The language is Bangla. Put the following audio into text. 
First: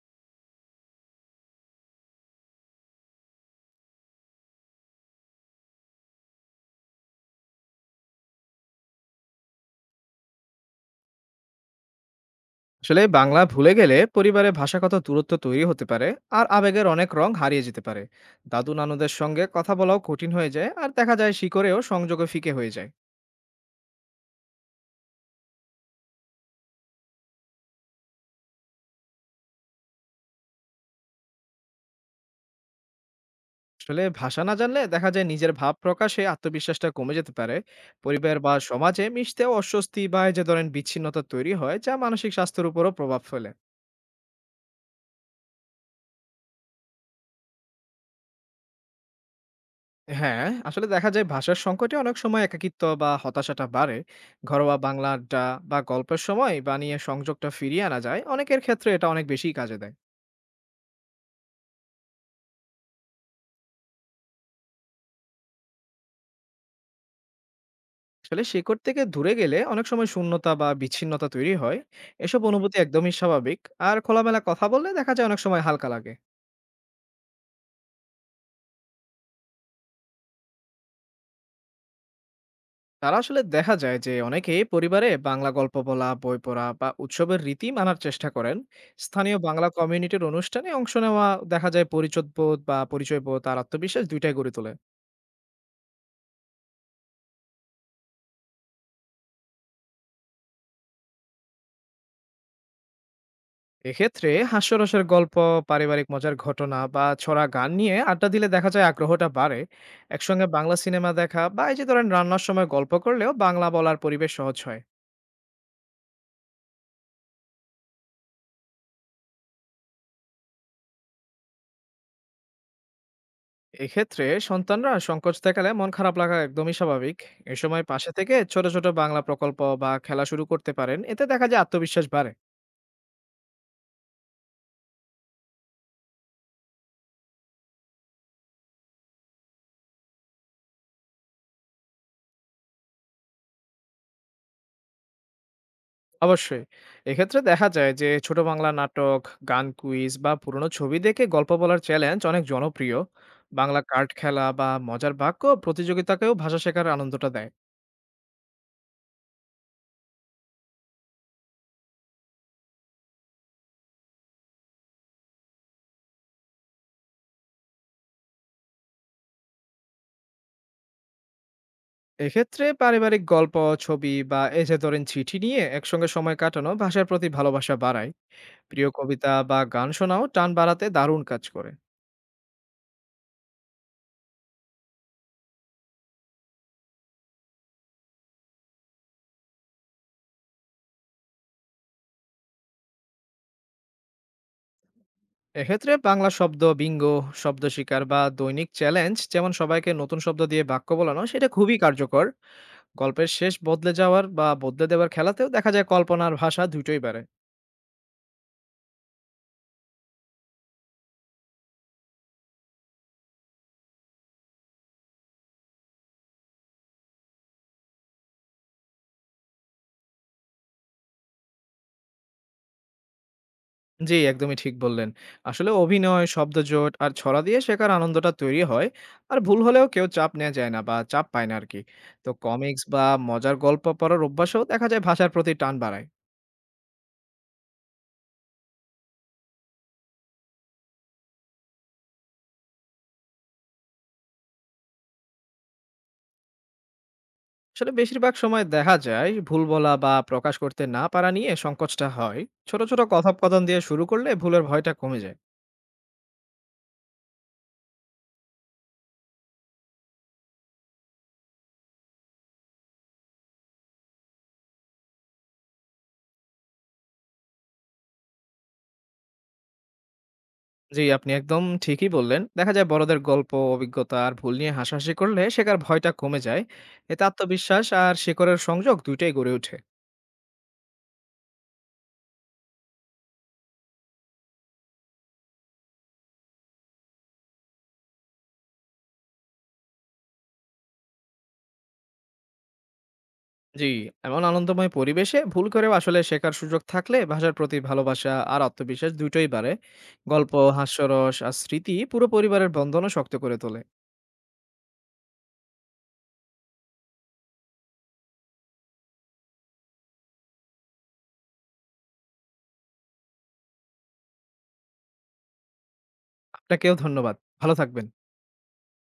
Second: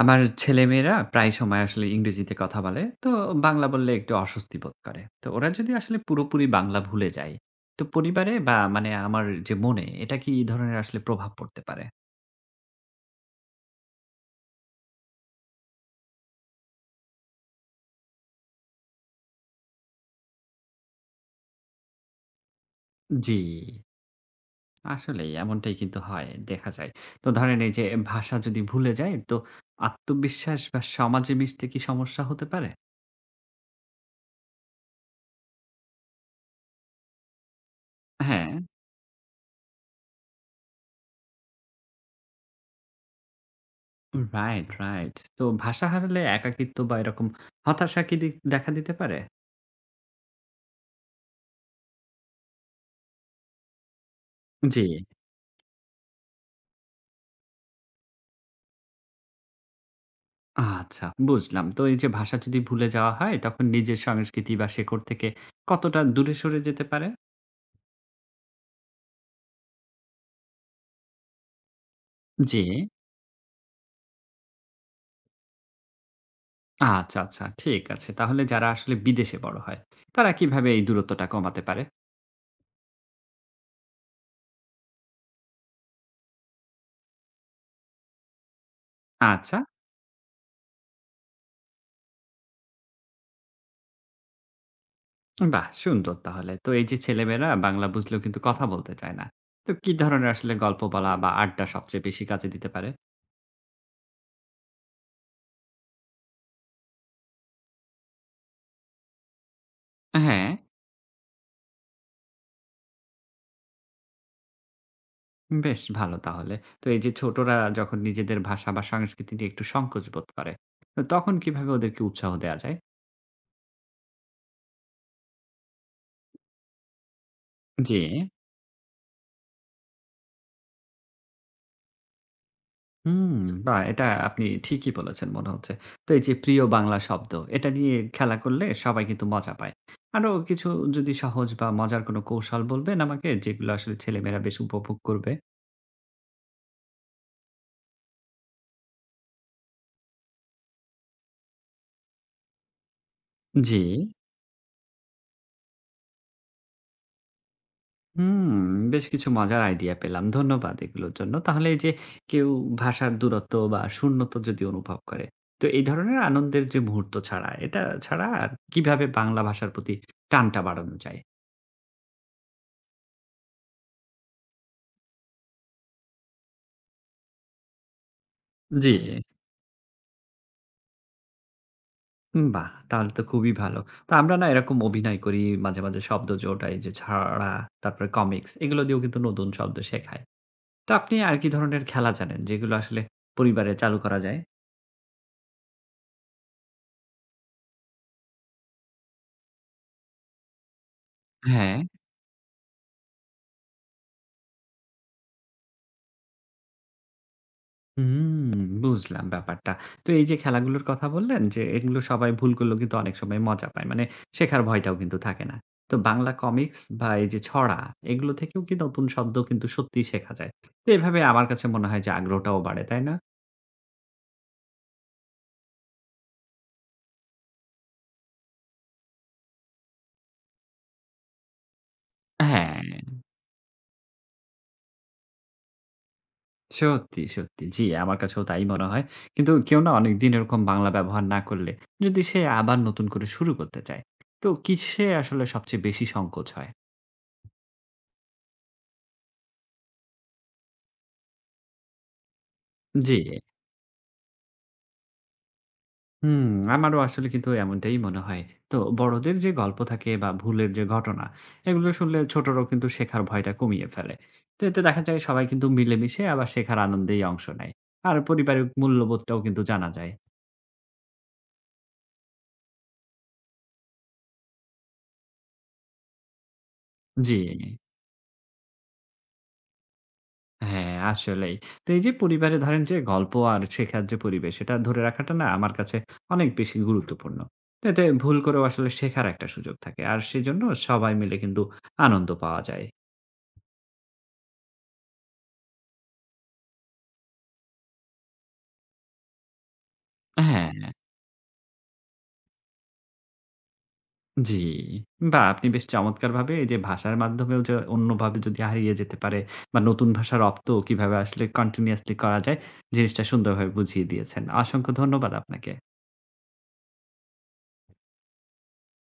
আমার ছেলেমেয়েরা প্রায় সময় আসলে ইংরেজিতে কথা বলে, তো বাংলা বললে একটু অস্বস্তি বোধ করে। তো ওরা যদি আসলে পুরোপুরি বাংলা ভুলে যায়, তো পরিবারে বা মানে আমার যে মনে, এটা কি এই ধরনের আসলে প্রভাব পড়তে পারে? আসলে বাংলা ভুলে গেলে পরিবারে ভাষাগত দূরত্ব তৈরি হতে পারে। আর আবেগের অনেক রং হারিয়ে যেতে পারে। দাদু নানুদের সঙ্গে কথা বলাও কঠিন হয়ে যায়, আর দেখা যায় শিকড়েও সংযোগে ফিকে হয়ে যায়। জি, আসলে এমনটাই কিন্তু হয় দেখা যায়। তো ধরেন এই যে ভাষা যদি ভুলে যায়, তো আত্মবিশ্বাস বা সমাজে মিশতে কি সমস্যা হতে পারে? আসলে ভাষা না জানলে দেখা যায় নিজের ভাব প্রকাশে আত্মবিশ্বাসটা কমে যেতে পারে। পরিবার হ্যাঁ, বা সমাজে মিশতেও অস্বস্তি বা এই যে ধরেন বিচ্ছিন্নতা তৈরি হয়, যা মানসিক স্বাস্থ্যের উপরও প্রভাব ফেলে। Right right. তো ভাষা হারালে একাকিত্ব বা এরকম হতাশা কি দেখা দিতে পারে? হ্যাঁ, আসলে দেখা যায় ভাষার সংকটে অনেক সময় একাকিত্ব বা হতাশাটা বাড়ে। ঘরোয়া জি, বাংলা আড্ডা বা গল্পের সময় বানিয়ে সংযোগটা ফিরিয়ে আনা যায়। অনেকের ক্ষেত্রে এটা অনেক বেশি কাজে দেয়। আচ্ছা, বুঝলাম। তো এই যে ভাষা যদি ভুলে যাওয়া হয়, তখন নিজের সংস্কৃতি বা শেকড় থেকে কতটা দূরে সরে যেতে পারে? আসলে শেকড় থেকে দূরে গেলে অনেক সময় শূন্যতা বা বিচ্ছিন্নতা তৈরি হয়। এসব জি। অনুভূতি একদমই স্বাভাবিক। আর খোলামেলা কথা বললে দেখা যায় অনেক সময় হালকা লাগে। আচ্ছা, আচ্ছা। ঠিক আছে। তাহলে যারা আসলে বিদেশে বড় হয়, তারা কিভাবে এই দূরত্বটা কমাতে পারে? তারা আসলে দেখা যায় যে অনেকেই পরিবারে বাংলা গল্প বলা, বই পড়া বা উৎসবের রীতি মানার চেষ্টা করেন। স্থানীয় আচ্ছা, বাংলা কমিউনিটির অনুষ্ঠানে অংশ নেওয়া দেখা যায় পরিচয় বোধ আর আত্মবিশ্বাস দুইটাই গড়ে তোলে। বাহ! সুন্দর তাহলে। তো এই যে ছেলেমেয়েরা বাংলা বুঝলেও কিন্তু কথা বলতে চায় না। তো কি ধরনের আসলে গল্প বলা বা আড্ডা সবচেয়ে বেশি কাজে দিতে পারে? এক্ষেত্রে হাস্যরসের গল্প, পারিবারিক মজার ঘটনা বা ছড়া গান নিয়ে আড্ডা দিলে দেখা যায় আগ্রহটা বাড়ে। হ্যাঁ, একসঙ্গে বাংলা সিনেমা দেখা বা এই যে ধরেন রান্নার সময় গল্প করলেও বাংলা বলার পরিবেশ সহজ হয়। বেশ ভালো তাহলে। তো এই যে ছোটরা যখন নিজেদের ভাষা বা সংস্কৃতি নিয়ে একটু সংকোচ বোধ করে, তো তখন কিভাবে ওদেরকে উৎসাহ দেয়া যায়? এক্ষেত্রে সন্তানরা সংকোচ দেখালে মন খারাপ লাগা একদমই স্বাভাবিক। এ সময় জি। পাশে থেকে ছোট ছোট বাংলা প্রকল্প বা খেলা শুরু করতে পারেন, এতে দেখা যায় আত্মবিশ্বাস বাড়ে। হুম, বাহ! এটা আপনি ঠিকই বলেছেন মনে হচ্ছে। তো এই যে প্রিয় বাংলা শব্দ, এটা নিয়ে খেলা করলে সবাই কিন্তু মজা পায়। আরো কিছু যদি সহজ বা মজার কোনো কৌশল বলবেন আমাকে, যেগুলো আসলে ছেলেমেয়েরা বেশ উপভোগ করবে? অবশ্যই, এক্ষেত্রে দেখা যায় যে ছোট বাংলা নাটক, গান, কুইজ বা পুরনো ছবি দেখে গল্প বলার চ্যালেঞ্জ অনেক জনপ্রিয়। জি। বাংলা কার্ড খেলা বা মজার বাক্য প্রতিযোগিতাকেও ভাষা শেখার আনন্দটা দেয়। হুম, বেশ কিছু মজার আইডিয়া পেলাম। ধন্যবাদ এগুলোর জন্য। তাহলে এই যে কেউ ভাষার দূরত্ব বা শূন্যতা যদি অনুভব করে, তো এই ধরনের আনন্দের যে মুহূর্ত ছাড়া, এটা ছাড়া আর কিভাবে বাংলা ভাষার প্রতি টানটা বাড়ানো যায়? এক্ষেত্রে পারিবারিক গল্প, ছবি বা এই যে ধরেন চিঠি নিয়ে একসঙ্গে সময় কাটানো ভাষার প্রতি ভালোবাসা বাড়ায়। প্রিয় জি। কবিতা বা গান শোনাও টান বাড়াতে দারুণ কাজ করে। বাহ! তাহলে তো খুবই ভালো। তো আমরা না এরকম অভিনয় করি, মাঝে, মাঝে শব্দ জোটাই যে ছড়া, তারপরে কমিক্স এগুলো দিয়েও কিন্তু নতুন শব্দ শেখায়। তো আপনি আর কি ধরনের খেলা জানেন যেগুলো আসলে পরিবারে চালু করা যায়? এক্ষেত্রে বাংলা শব্দ বিঙ্গ, শব্দ শিকার বা দৈনিক চ্যালেঞ্জ, যেমন সবাইকে নতুন শব্দ দিয়ে বাক্য বলানো, সেটা হ্যাঁ। খুবই কার্যকর। গল্পের শেষ বদলে যাওয়ার বা বদলে দেওয়ার খেলাতেও দেখা যায় কল্পনার ভাষা দুটোই বাড়ে। হুম, বুঝলাম ব্যাপারটা। তো এই যে খেলাগুলোর কথা বললেন যে এগুলো সবাই ভুল করলেও কিন্তু অনেক সময় মজা পায়। মানে শেখার ভয়টাও কিন্তু থাকে না। তো বাংলা কমিক্স বা এই যে ছড়া, এগুলো থেকেও কি নতুন শব্দ কিন্তু সত্যিই শেখা যায়। তো এভাবে আমার কাছে মনে হয় যে আগ্রহটাও বাড়ে, তাই না? জি, একদমই ঠিক বললেন। আসলে অভিনয়, শব্দজোট আর ছড়া দিয়ে শেখার আনন্দটা তৈরি হয়। আর ভুল হলেও কেউ চাপ নেওয়া যায় না বা চাপ পায় না আর কি। তো হ্যাঁ। কমিক্স বা মজার গল্প পড়ার অভ্যাসও দেখা যায় ভাষার প্রতি টান বাড়ায়। সত্যি, সত্যি। জি, আমার কাছেও তাই মনে হয়। কিন্তু কেউ না অনেকদিন এরকম বাংলা ব্যবহার না করলে, যদি সে আবার নতুন করে শুরু করতে চায়, তো কিসে আসলে সবচেয়ে বেশি সংকোচ হয়? আসলে বেশিরভাগ সময় দেখা যায় ভুল বলা বা প্রকাশ করতে না পারা নিয়ে সংকোচটা হয়। ছোট ছোট জি। কথোপকথন দিয়ে শুরু করলে ভুলের ভয়টা কমে যায়। হুম, আমারও আসলে কিন্তু এমনটাই মনে হয়। তো বড়দের যে গল্প থাকে বা ভুলের যে ঘটনা, এগুলো শুনলে ছোটরাও কিন্তু শেখার ভয়টা কমিয়ে ফেলে। তো এতে দেখা যায় সবাই কিন্তু মিলেমিশে আবার শেখার আনন্দেই অংশ নেয়। আর পরিবারের মূল্যবোধটাও কিন্তু জানা যায়। জি, আপনি একদম ঠিকই বললেন। দেখা যায় বড়দের গল্প, অভিজ্ঞতা আর ভুল নিয়ে হাসাহাসি করলে শেখার ভয়টা কমে যায়। এতে জি। আত্মবিশ্বাস আর শেখরের সংযোগ দুইটাই গড়ে ওঠে। হ্যাঁ, আসলেই। তো এই যে পরিবারে ধরেন যে গল্প আর শেখার যে পরিবেশ, সেটা ধরে রাখাটা না আমার কাছে অনেক বেশি গুরুত্বপূর্ণ। এতে ভুল করেও আসলে শেখার একটা সুযোগ থাকে। আর সেজন্য সবাই মিলে কিন্তু আনন্দ পাওয়া যায়। জি, এমন আনন্দময় পরিবেশে ভুল করেও আসলে শেখার সুযোগ থাকলে ভাষার প্রতি ভালোবাসা আর আত্মবিশ্বাস দুটোই বাড়ে। গল্প, হ্যাঁ। হাস্যরস আর স্মৃতি পুরো পরিবারের বন্ধনও শক্ত করে তোলে। জি। বাহ! আপনি বেশ চমৎকারভাবে এই যে ভাষার মাধ্যমেও যে অন্যভাবে যদি হারিয়ে যেতে পারে বা নতুন ভাষা রপ্ত কিভাবে আসলে কন্টিনিউয়াসলি করা যায়, জিনিসটা সুন্দরভাবে বুঝিয়ে দিয়েছেন। অসংখ্য ধন্যবাদ আপনাকে। আপনাকেও ধন্যবাদ। ভালো থাকবেন।